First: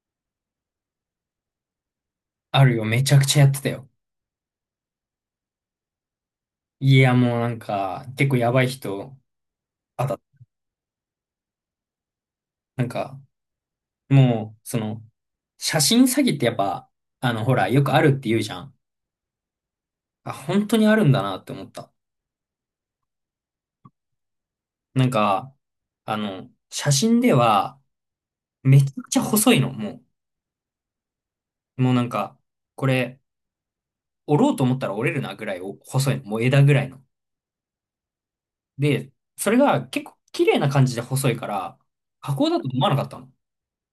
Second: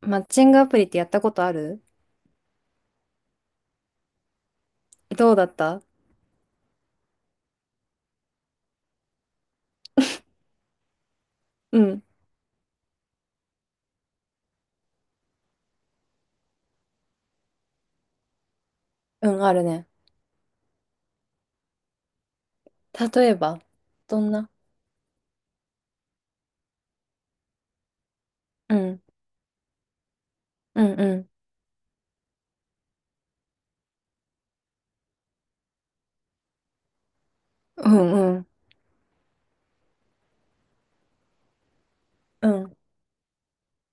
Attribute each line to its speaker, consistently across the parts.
Speaker 1: マッチングアプリってやったことある？
Speaker 2: あるよ。めちゃくちゃやってたよ。
Speaker 1: どうだった？
Speaker 2: いや、もうなんか、結構やばい人、あた、
Speaker 1: うん。
Speaker 2: なんか、もう、その、写真詐欺ってやっぱ、あの、ほら、よくあるって言うじゃん。
Speaker 1: うん、あるね。
Speaker 2: あ、本当にあるんだなって思った。
Speaker 1: 例えば、どんな？
Speaker 2: なんか、あの、写真では、
Speaker 1: う
Speaker 2: めちゃ
Speaker 1: ん、
Speaker 2: くちゃ細いの、も
Speaker 1: うん、うん、
Speaker 2: う。もうなんか、これ、折ろうと思ったら折れるなぐらいお細いの。もう枝ぐらいの。
Speaker 1: うん、うん、
Speaker 2: で、それが結構綺麗な感じで細いから、加
Speaker 1: う
Speaker 2: 工だと
Speaker 1: ん、
Speaker 2: 思わなかったの。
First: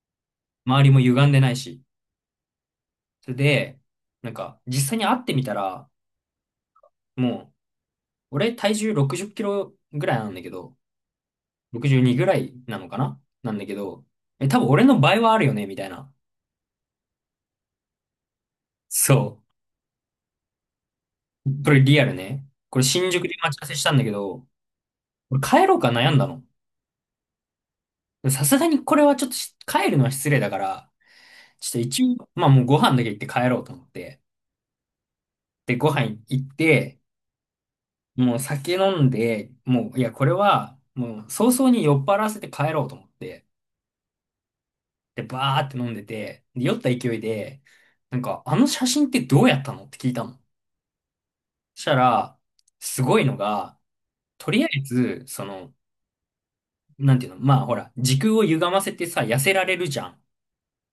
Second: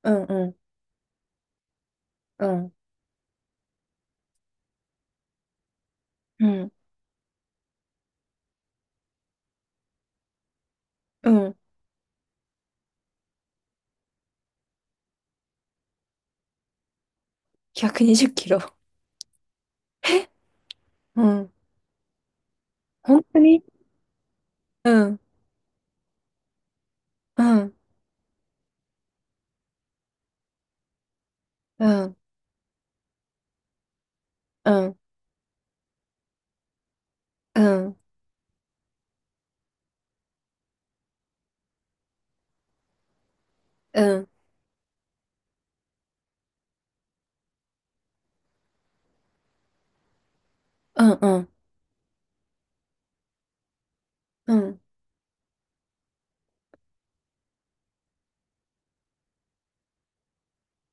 Speaker 1: うん、うん、
Speaker 2: 周りも歪んでないし。
Speaker 1: うん、
Speaker 2: それで、なんか、実際に会ってみたら、
Speaker 1: うん、
Speaker 2: もう、俺体重60キロぐらいなんだけど、
Speaker 1: うん。
Speaker 2: 62ぐらいなのかななんだけど、え、多分俺の倍はあるよね、みたいな。
Speaker 1: 120キロ。
Speaker 2: そ
Speaker 1: うん。
Speaker 2: う。これリアルね。これ新
Speaker 1: 本
Speaker 2: 宿で
Speaker 1: 当
Speaker 2: 待ち合
Speaker 1: に？
Speaker 2: わせしたんだけど、
Speaker 1: うん、
Speaker 2: 俺帰ろうか悩んだの。
Speaker 1: うん、
Speaker 2: さすがにこれはちょっと帰るのは失礼だから、ちょっ
Speaker 1: う
Speaker 2: と一
Speaker 1: ん、
Speaker 2: 応、まあもうご飯だけ行って帰ろうと思って。
Speaker 1: うん、うん、
Speaker 2: で、ご飯行って、
Speaker 1: うん、
Speaker 2: もう酒飲んで、もう、いや、これは、もう早々に酔っ払わせて帰ろうと思って。
Speaker 1: うん、
Speaker 2: で、バーって飲んでて、で、酔った勢いで、なんか、あの写真ってどうやったのって聞いたの。
Speaker 1: うん、
Speaker 2: そしたら、すごいのが、と
Speaker 1: う
Speaker 2: りあえ
Speaker 1: ん。
Speaker 2: ず、その、なんていうの、まあほら、時空を歪ませてさ、痩せられるじゃん。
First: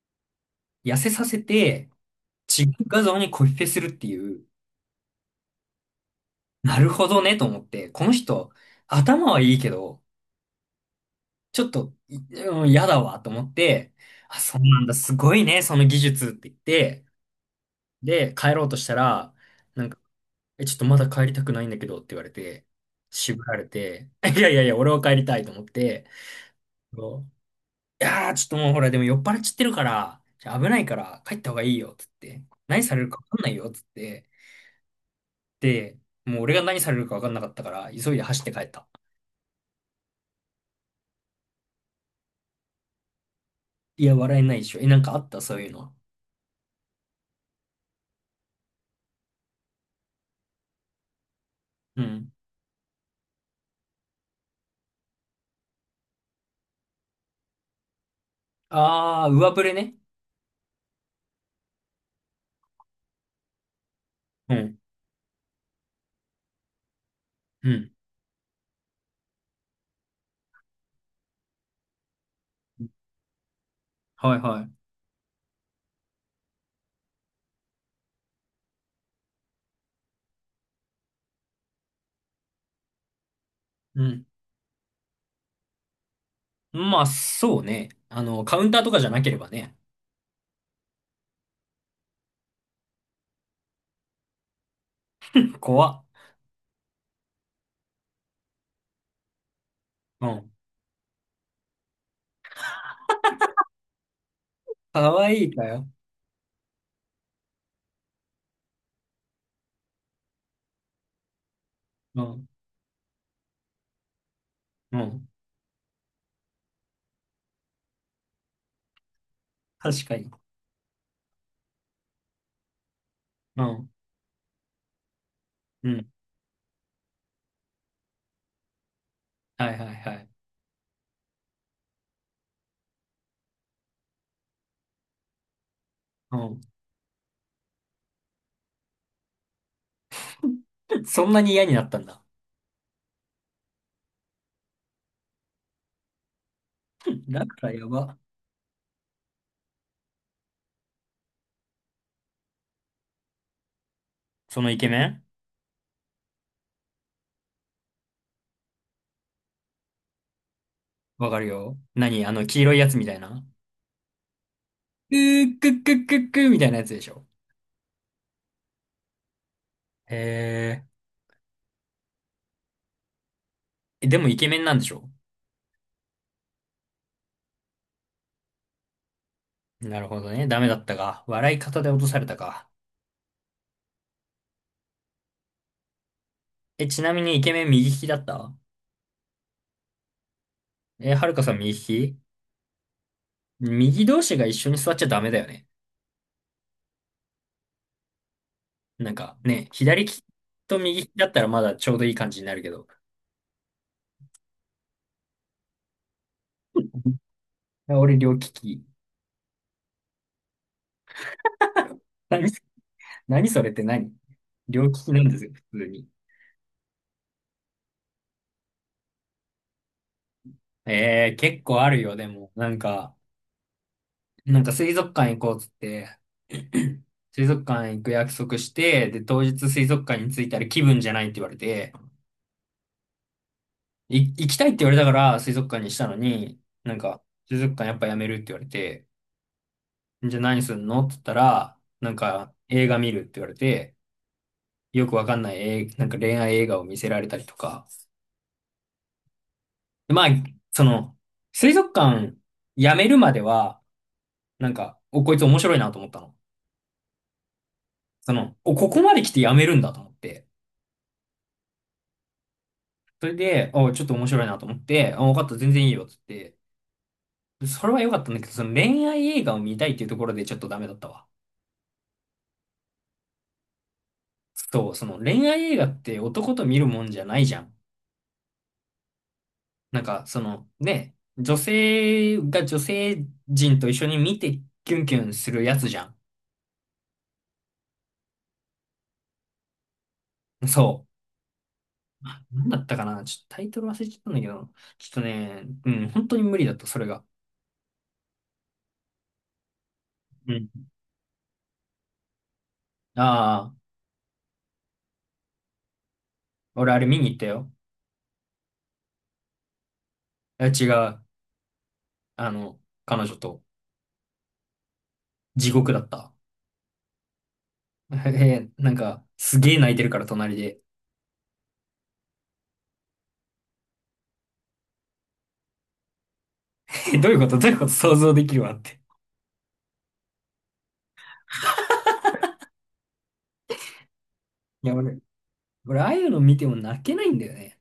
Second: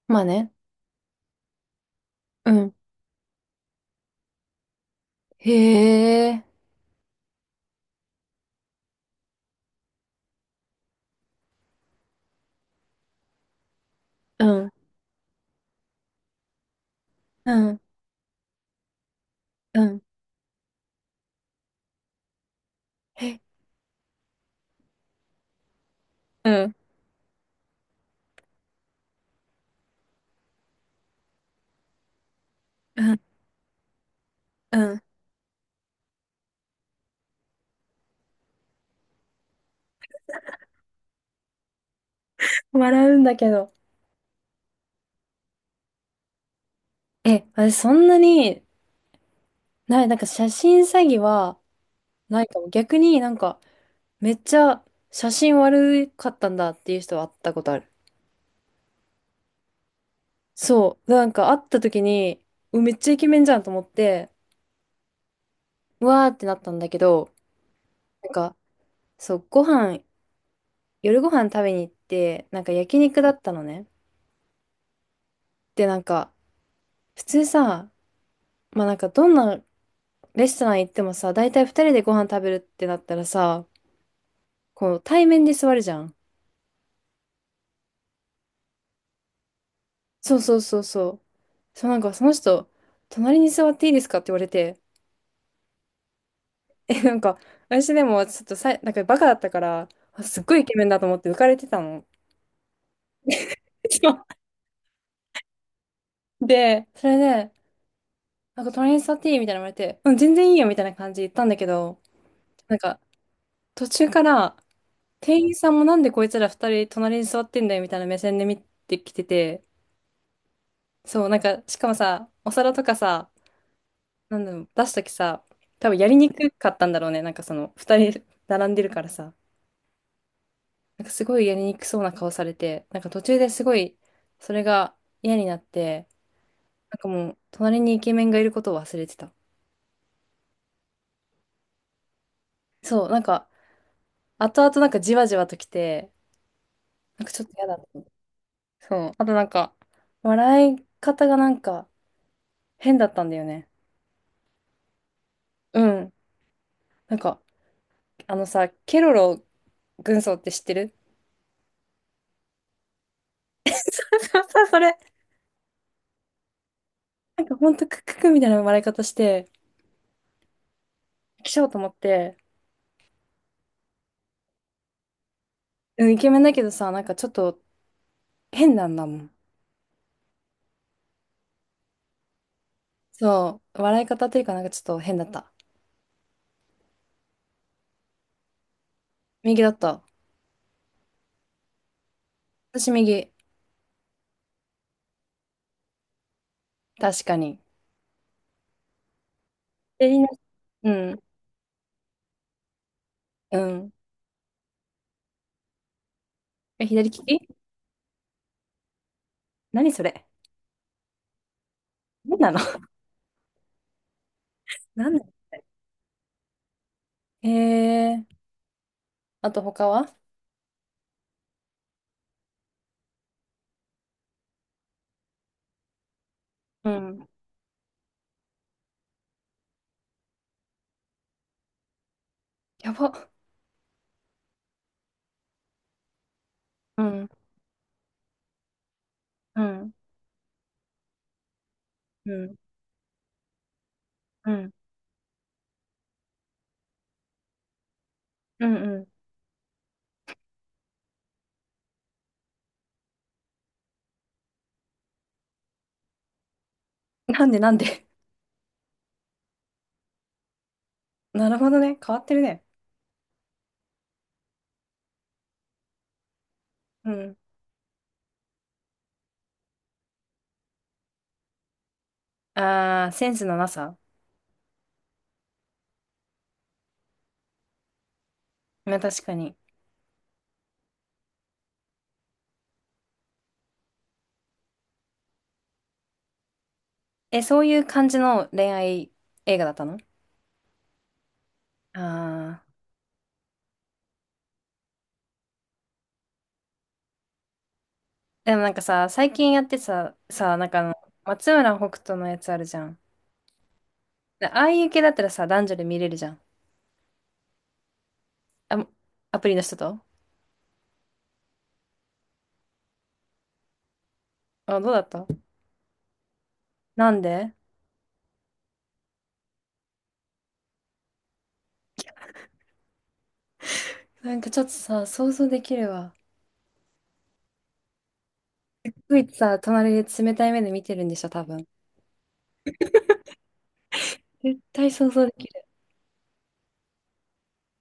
Speaker 1: まあね。
Speaker 2: 痩せさせて、
Speaker 1: う
Speaker 2: 違う
Speaker 1: ん。
Speaker 2: 画像にコピペするっていう、
Speaker 1: へえ。
Speaker 2: なるほどね、と思って、この人、頭はいいけど、ちょっと、うん、嫌だわ、と思って、あ、
Speaker 1: う
Speaker 2: そう
Speaker 1: ん、
Speaker 2: なんだ、すごいね、その技術って言って、
Speaker 1: うん、
Speaker 2: で、帰ろうとしたら、
Speaker 1: う
Speaker 2: なんか
Speaker 1: ん。
Speaker 2: ちょっとまだ帰りたくないんだけどって言われて、
Speaker 1: へ、
Speaker 2: 渋られて、いやいやいや、俺は帰りたいと思って、
Speaker 1: うん、
Speaker 2: そういやー、ちょっともうほら、でも酔っ払っちゃってるから、じゃあ危ないから帰った方がいいよ、つって。何され
Speaker 1: う
Speaker 2: るか
Speaker 1: ん、
Speaker 2: 分かんないよ、つって。
Speaker 1: うん。
Speaker 2: で、もう俺が何されるか分かんなかったから、急いで走って帰った。
Speaker 1: 笑うんだけど。
Speaker 2: いや、笑えないでしょ。え、なんかあったそういうのは。
Speaker 1: え、私そんなに、なんか写真詐欺は、
Speaker 2: うん。
Speaker 1: ないかも。逆になんか、めっちゃ写真悪かったんだっていう人は会ったことある。
Speaker 2: あー、上振れね。
Speaker 1: そう。なんか会った時に、めっちゃイケメンじゃんと思って、
Speaker 2: うん。
Speaker 1: うわーってなったんだけど、
Speaker 2: うん。
Speaker 1: なんか、そう、夜ご飯食べに行って、なんか焼肉だったのね。
Speaker 2: はいはい。
Speaker 1: で、なんか、普通さ、まあなんかどんなレストラン行ってもさ、大体二人でご飯食べるってなったらさ、
Speaker 2: うん。
Speaker 1: こう対面で座るじゃん。
Speaker 2: まあ、そうね。あの、カウンターとかじゃなければね。
Speaker 1: そうそうそうそう。そうなんかその人、隣に座っていいですかって言われて、
Speaker 2: 怖っ。
Speaker 1: なんか、私でもちょっとなんかバカだったから、あ
Speaker 2: う
Speaker 1: すっ
Speaker 2: ん。
Speaker 1: ごいイケメンだと思って浮かれてたの。そ
Speaker 2: かわいいかよ。
Speaker 1: うで、それで、なんか隣に座っていいみたいなの言われて、うん、全然いいよみたいな感じで言ったんだけど、
Speaker 2: うん。
Speaker 1: なんか途中から
Speaker 2: うん。
Speaker 1: 店員さんもなんでこいつら二人隣に座ってんだよみたいな目線で見てきてて、
Speaker 2: 確かに。
Speaker 1: そう、なんかしかもさ、お皿とかさ、
Speaker 2: うん。
Speaker 1: なんだろう、出すときさ、
Speaker 2: う
Speaker 1: 多分や
Speaker 2: ん。
Speaker 1: りにくかったんだろうね。なんかその二人並んでるからさ。
Speaker 2: はいはいはい。
Speaker 1: なんかすごいやりにくそうな顔されて、なんか途中ですごい、それが嫌になって、
Speaker 2: うん。
Speaker 1: なんかもう、隣にイケメンがいることを忘れてた。
Speaker 2: そんなに嫌になったんだ。
Speaker 1: そう、なんか、後々なんかじわじわと来て、なんかちょ
Speaker 2: だ
Speaker 1: っと
Speaker 2: か
Speaker 1: 嫌
Speaker 2: ら
Speaker 1: だっ
Speaker 2: やば。
Speaker 1: た。そう。あとなんか、笑い方がなんか変だったんだよね。
Speaker 2: そのイケメン
Speaker 1: うん。なんか、あのさ、ケロロ軍曹って知ってる？
Speaker 2: わかるよ。何あの黄色いやつみたいな。
Speaker 1: そうそう、それ。
Speaker 2: くーくっくっくっくーみたいなやつでしょ。
Speaker 1: なんかほんとクックックみたいな笑い方して、
Speaker 2: へー
Speaker 1: 来ちゃおうと思って、
Speaker 2: え。でもイケメンなんでしょ？
Speaker 1: うん、イケメンだけどさ、なんかちょっと変なんだもん。
Speaker 2: なるほどね。ダメだったか。笑い方で落とされたか。
Speaker 1: そう、笑い方というかなんかちょっと変だった。
Speaker 2: え、ちなみにイケメン右利きだった？
Speaker 1: 右だった。
Speaker 2: え、はるかさん右利き？
Speaker 1: 私右。
Speaker 2: 右同士が一緒に座っちゃダメだよね。
Speaker 1: 確かに。
Speaker 2: なんかね、左利
Speaker 1: 左
Speaker 2: き
Speaker 1: の、
Speaker 2: と
Speaker 1: う
Speaker 2: 右利き
Speaker 1: ん、
Speaker 2: だったらまだちょうどいい感じになるけど。
Speaker 1: うん。え、左利き？
Speaker 2: 俺両利き。
Speaker 1: 何それ？何なの？
Speaker 2: 何それって何？両利 き
Speaker 1: 何な
Speaker 2: なん
Speaker 1: の？
Speaker 2: ですよ、普通に。
Speaker 1: えー、あと他は？
Speaker 2: ええ、結構あるよ、でも。なんか、なんか水族館行こうっつって、
Speaker 1: うん。
Speaker 2: 水族館行く約束して、で、当日水族館に着いたら気分じゃないって言われて、
Speaker 1: やば。
Speaker 2: い行きたいって言われたから水族館にしたのに、なん
Speaker 1: う
Speaker 2: か、
Speaker 1: ん、
Speaker 2: 水族館やっぱやめるって言われて、
Speaker 1: うん、
Speaker 2: じゃあ何すんのって言ったら、なん
Speaker 1: う
Speaker 2: か
Speaker 1: ん、
Speaker 2: 映画見るって言われて、
Speaker 1: うん、
Speaker 2: よくわかんないなんか恋愛映画を見せられたりとか。
Speaker 1: うん、うん。
Speaker 2: でまあ、その、水族館やめるまでは、なんか、お、こいつ面白いなと思ったの。
Speaker 1: なんでなんで？
Speaker 2: その、お、ここまで来てやめるんだと思って。
Speaker 1: なるほどね。変わってるね。
Speaker 2: それで、お、ちょっと面白いなと思って、あ、分かった、全然いいよ、つって。
Speaker 1: うん。
Speaker 2: でそれは良かったんだけど、その恋愛映画を見たいっていうところでちょっとダメだったわ。
Speaker 1: あー、センスのなさ。
Speaker 2: そう、その恋愛映画って男と見るもんじゃないじゃん。
Speaker 1: まあ確かに。
Speaker 2: なんか、その、ね、女性が女性人と一緒に見てキュンキュンするやつじゃん。
Speaker 1: え、そういう感じの恋愛映画だったの？
Speaker 2: そう。
Speaker 1: あ、
Speaker 2: なんだったかなちょっとタイトル忘れちゃったんだけど、ちょっとね、うん、本当に無理だった、それが。
Speaker 1: でもなんかさ、最近やってさ、
Speaker 2: う
Speaker 1: な
Speaker 2: ん。
Speaker 1: んかあの、松村北斗のやつあるじゃん。
Speaker 2: ああ、
Speaker 1: でああいう系だったらさ、男女で見れるじゃん。
Speaker 2: 俺あれ見に行ったよ。
Speaker 1: あ、アプリの人と？
Speaker 2: え違う。あの、彼女と
Speaker 1: あ、どうだった？
Speaker 2: 地獄だった。
Speaker 1: なんで？
Speaker 2: えなんか、すげえ泣いてるから隣で。
Speaker 1: なんかちょっとさ、想像できるわ。
Speaker 2: えどういうこと？どういうこと想像できるわって。
Speaker 1: ついさ、隣で冷たい目で見てるんでしょ、多分。絶
Speaker 2: い
Speaker 1: 対
Speaker 2: や、
Speaker 1: 想
Speaker 2: 俺、
Speaker 1: 像できる。
Speaker 2: 俺、ああいうの見ても泣けないんだよね。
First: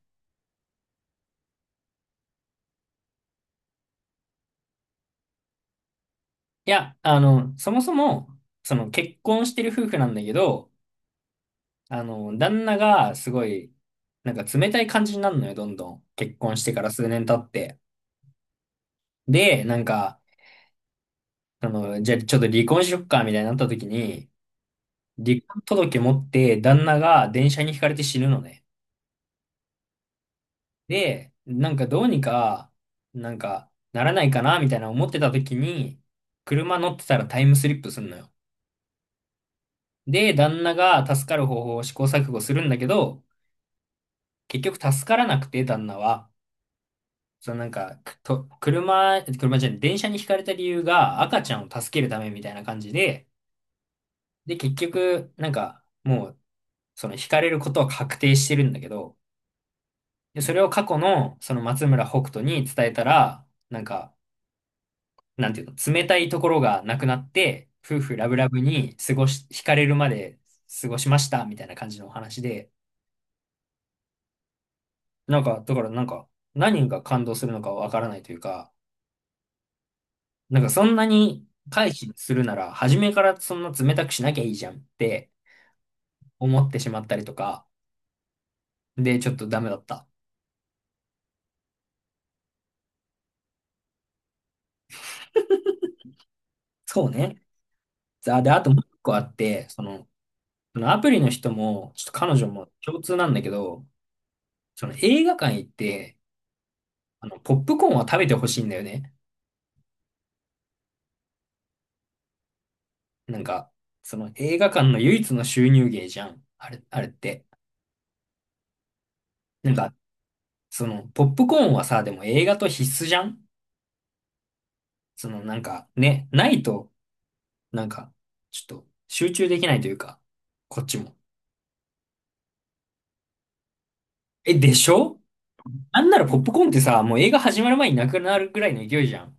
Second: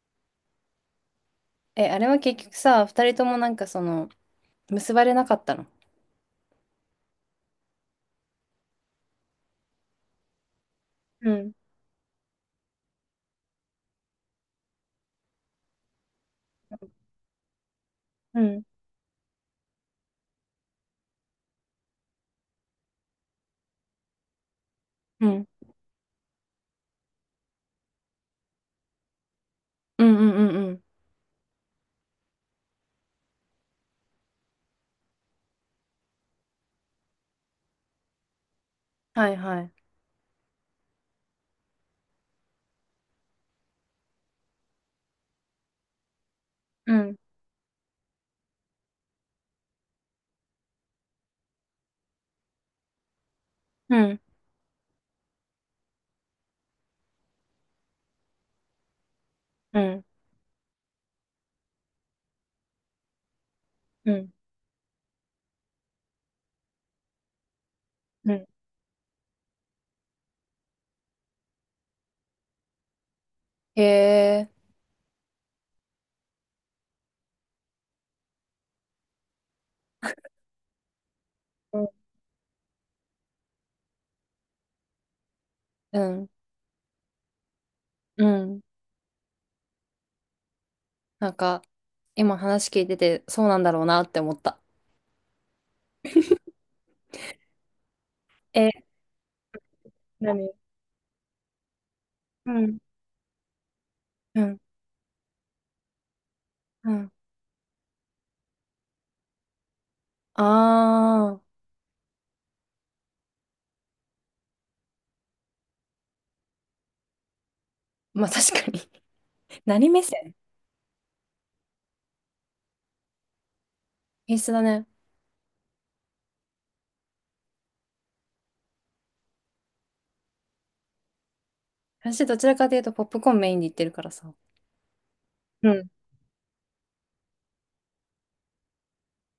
Speaker 1: え、あれは結局さ、二人ともなんかその、結ばれなかったの？
Speaker 2: いや、あの、そもそも、その結婚してる夫婦なんだけど、
Speaker 1: うん、
Speaker 2: あの、旦那がすごい、なんか冷たい感じになるのよ、どんどん。結婚してから数年経って。
Speaker 1: うん、
Speaker 2: で、なんか、あの、じゃあちょっと離婚しよっか、みたいになった時に、
Speaker 1: う
Speaker 2: 離
Speaker 1: ん、
Speaker 2: 婚届持って旦那が電車にひかれて死ぬのね。
Speaker 1: うん、うん、うん。うん。
Speaker 2: で、なんかどうにか、なんかならないかな、みたいな思ってた時に、車乗ってたらタイムスリップすんのよ。
Speaker 1: はいはい。
Speaker 2: で、旦那が助かる方法を試行錯誤するんだけど、結局助からなくて、旦那は。
Speaker 1: うん、
Speaker 2: そのなんか、車、車じゃない、電車にひかれた理由が赤ちゃんを助けるためみたいな感じで、
Speaker 1: うん、
Speaker 2: で、結局、なんか、もう、そのひかれることは確定してるんだけど、
Speaker 1: うん、
Speaker 2: で、それを過去の、その松村北斗に伝えたら、なん
Speaker 1: う
Speaker 2: か、
Speaker 1: ん、
Speaker 2: なんていうの、冷たいところがなくなって、夫婦ラ
Speaker 1: う
Speaker 2: ブ
Speaker 1: ん。
Speaker 2: ラブに過ごし、惹かれるまで過ごしました、みたいな感じのお話で、
Speaker 1: へえ。
Speaker 2: なんか、だからなんか、何が感動するのかわからないというか、なんかそんなに回避するなら、初めからそんな冷たくしなきゃいいじゃんって
Speaker 1: うん、
Speaker 2: 思ってしまったりとか、
Speaker 1: うん。
Speaker 2: で、ちょっとダメだった。
Speaker 1: なんか、今話聞いてて、そうなんだろうなって思った。
Speaker 2: そうね。あ、で、あと
Speaker 1: え、
Speaker 2: もう一個あって、その、
Speaker 1: 何？
Speaker 2: そのアプリの人も、ちょっと彼女
Speaker 1: う
Speaker 2: も
Speaker 1: ん、
Speaker 2: 共通なんだけど、
Speaker 1: うん、
Speaker 2: その映画館行って、
Speaker 1: うん。
Speaker 2: あの、ポップコーンは食べてほしいんだよね。
Speaker 1: あー、
Speaker 2: なんか、その映画館の唯一の収入源じゃん。あれ、あれって。
Speaker 1: まあ確かに。
Speaker 2: なん
Speaker 1: 何
Speaker 2: か、
Speaker 1: 目線？
Speaker 2: その、ポップコーンはさ、でも映画と必須じゃん？
Speaker 1: 必須だね。
Speaker 2: その、なんか、ね、ないと、なんか、ちょっと、集中できないというか、こっちも。
Speaker 1: 私どちらかというとポップコーンメインで言ってるからさ。
Speaker 2: え、でしょ？
Speaker 1: うん、
Speaker 2: なんならポップコーンってさ、もう映画始まる前になくなるぐらいの勢いじゃん。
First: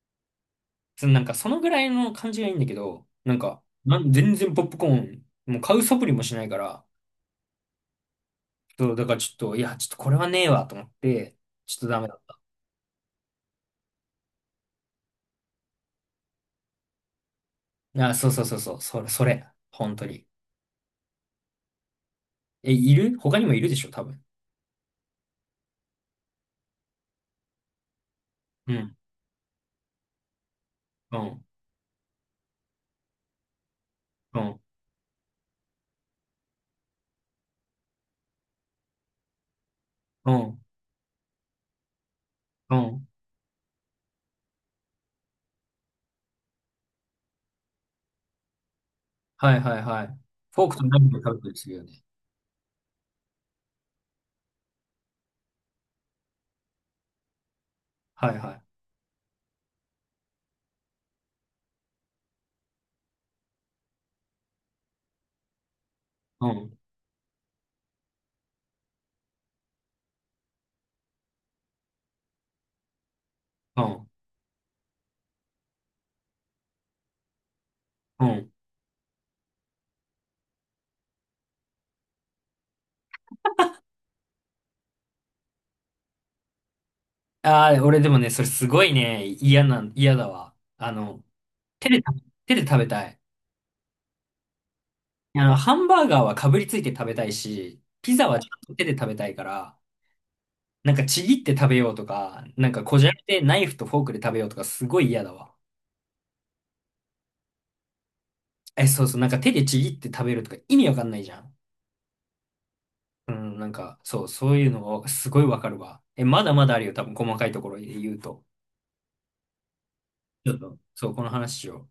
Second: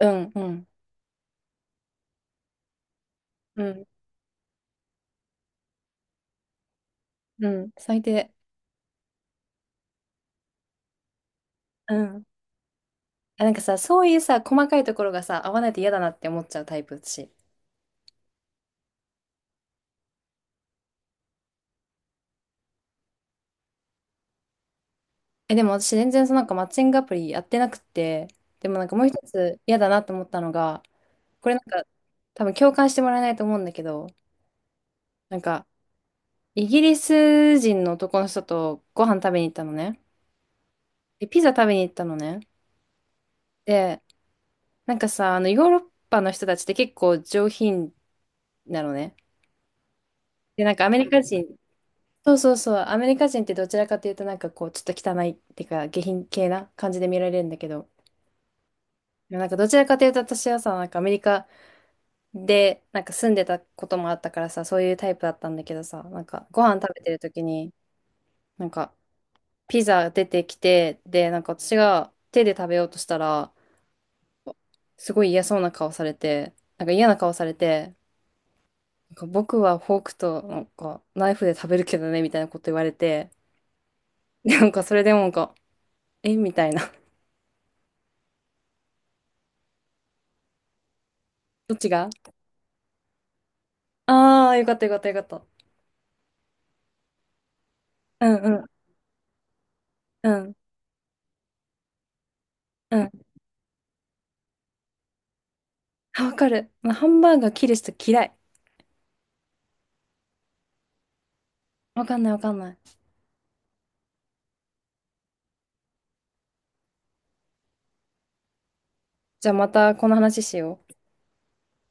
Speaker 1: うん、うん、
Speaker 2: その、なんか、そのぐらいの感じがいいんだけど、なんか、
Speaker 1: うん、
Speaker 2: 全然ポップコーン、もう買う素振りもしないから、
Speaker 1: うん、最低。
Speaker 2: そう、だからちょっと、いや、ちょっとこれはねえわ、と思って、ちょっと
Speaker 1: う
Speaker 2: ダメだ。
Speaker 1: ん。あ、なんかさ、そういうさ、細かいところがさ、合わないと嫌だなって思っちゃうタイプだし。
Speaker 2: あ、そうそうそうそう、それ、それ、本当に。え、いる？他にもいるでしょ、多分。
Speaker 1: え、でも私全然そのなんかマッチングアプリやってなくて、で
Speaker 2: う
Speaker 1: もなん
Speaker 2: ん、
Speaker 1: かもう一つ嫌だなと思ったのが、
Speaker 2: うん、
Speaker 1: これなんか多分共感してもらえないと思うんだけど、
Speaker 2: うん、
Speaker 1: なんか、イギリス人の男の人とご飯食べに行ったのね。
Speaker 2: うん、
Speaker 1: で、ピザ食べに行ったのね。
Speaker 2: うん。
Speaker 1: で、なんかさ、あの、ヨーロッパの人たちって結構上品なのね。
Speaker 2: はいはいはい。フ
Speaker 1: で、
Speaker 2: ォー
Speaker 1: な
Speaker 2: ク
Speaker 1: ん
Speaker 2: と
Speaker 1: かア
Speaker 2: ナ
Speaker 1: メ
Speaker 2: イフ
Speaker 1: リ
Speaker 2: で
Speaker 1: カ
Speaker 2: 食べ
Speaker 1: 人、
Speaker 2: たりするよね。
Speaker 1: そうそうそう、アメリカ人ってどちらかというとなんかこう、ちょっと汚いっていうか、下品系な感じで見られるんだけど、
Speaker 2: はいはい。
Speaker 1: なんかどちらかというと私はさ、なんかアメリカでなんか住んでたこともあったからさ、そういうタイプだったんだけどさ、なん
Speaker 2: う
Speaker 1: かご
Speaker 2: ん、
Speaker 1: 飯食べてる時に、なんかピザ出てきて、で、なんか私が手で食べようとしたら、
Speaker 2: うん、
Speaker 1: すごい嫌そうな顔されて、なんか嫌な顔されて、
Speaker 2: うん。
Speaker 1: なんか僕はフォークとなんかナイフで食べるけどね、みたいなこと言われて、でなんかそれでもなんか、えみたいな。
Speaker 2: ああ、俺でもね、それすごいね、嫌なん、嫌だわ。あの、
Speaker 1: どっち
Speaker 2: 手で
Speaker 1: が？
Speaker 2: 食べ、手で食べたい。
Speaker 1: ああー、よかったよかったよかっ
Speaker 2: あの、
Speaker 1: た。
Speaker 2: ハンバーガーはかぶりついて食べたいし、ピ
Speaker 1: う
Speaker 2: ザ
Speaker 1: ん
Speaker 2: はちゃ
Speaker 1: う
Speaker 2: ん
Speaker 1: ん、
Speaker 2: と手で食べたいから、
Speaker 1: うん、
Speaker 2: なんかちぎって食べようとか、なんか
Speaker 1: う
Speaker 2: こじ
Speaker 1: ん。
Speaker 2: ゃれてナイフとフォークで食べようとか、すごい嫌だわ。
Speaker 1: あ、わかる。まあハンバーガー切る人嫌い。
Speaker 2: え、そうそう、なんか手でちぎって食べるとか意味わかんないじゃん。
Speaker 1: わかんないわかんない。
Speaker 2: うん、なんか、そう、そういうのがすごいわかるわ。え、まだまだあるよ、多分細かいところで言うと。
Speaker 1: じゃあまたこの話
Speaker 2: ちょ
Speaker 1: し
Speaker 2: っと、
Speaker 1: よう。
Speaker 2: そう、この話を。